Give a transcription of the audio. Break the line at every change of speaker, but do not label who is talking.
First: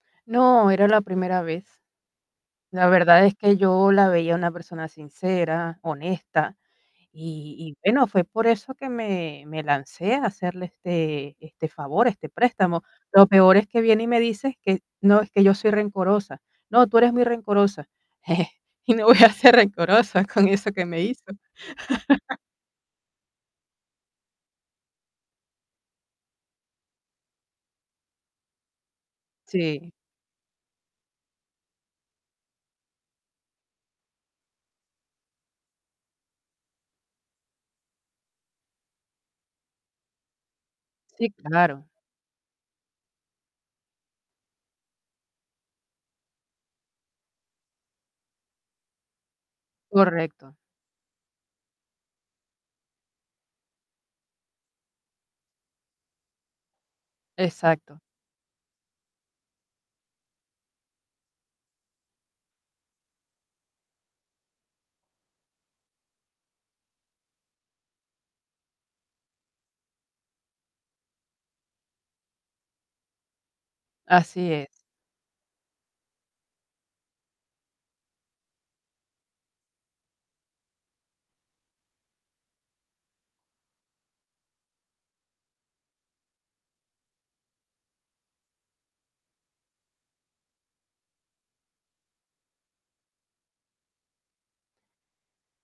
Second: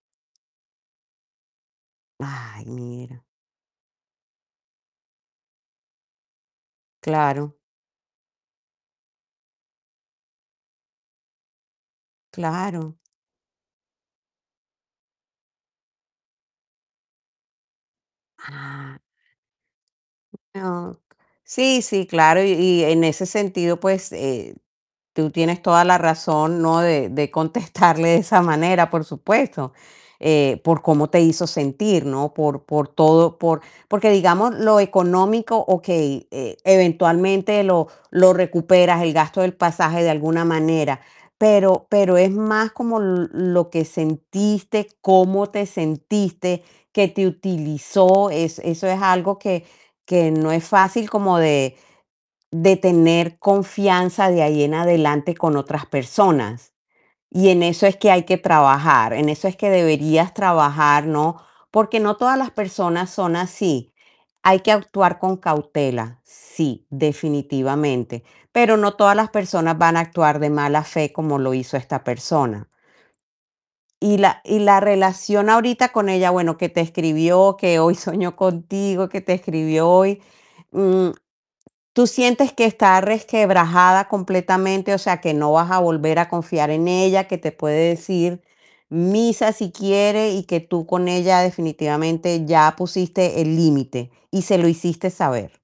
No, era la primera vez.
Ay,
La
mira.
verdad es que yo la veía una persona sincera, honesta
Claro.
y y bueno, fue por eso que me me lancé a hacerle este este favor, este préstamo.
Claro.
Lo peor es que viene y me dice que no, es que yo soy rencorosa: "No, tú eres muy rencorosa". Y
Ah
me voy a ser rencorosa con eso que
No
me hizo.
Sí, sí, claro. Y y en ese sentido, pues, eh, tú tienes toda la razón, ¿no? De de contestarle de esa manera, por supuesto.
Sí.
Eh, por cómo te hizo sentir, ¿no? Por por todo, por porque digamos lo económico, okey, e-eventualmente lo lo recuperas, el gasto del pasaje de alguna manera,
Sí, claro.
pero pero es más como l-lo que sentiste, cómo te sentiste, que te utilizó. Es eso es algo que que no
Correcto.
es fácil como de de tener confianza de ahí en adelante con otras personas. Y en eso es
Exacto.
que hay que trabajar, en eso es que deberías trabajar, ¿no? Porque no todas las personas son así. Hay que actuar con cautela, sí, definitivamente, pero no todas las personas van a actuar de mala fe como lo hizo esta persona. Y la
Así
y la
es.
relación ahorita con ella, bueno, que te escribió, que hoy soñó contigo, que te escribió hoy, mm, ¿tú sientes que está resquebrajada completamente? O sea, que no vas a volver a confiar en ella, que te puede decir misa si quiere y que tú con ella definitivamente ya pusiste el límite y se lo hiciste saber.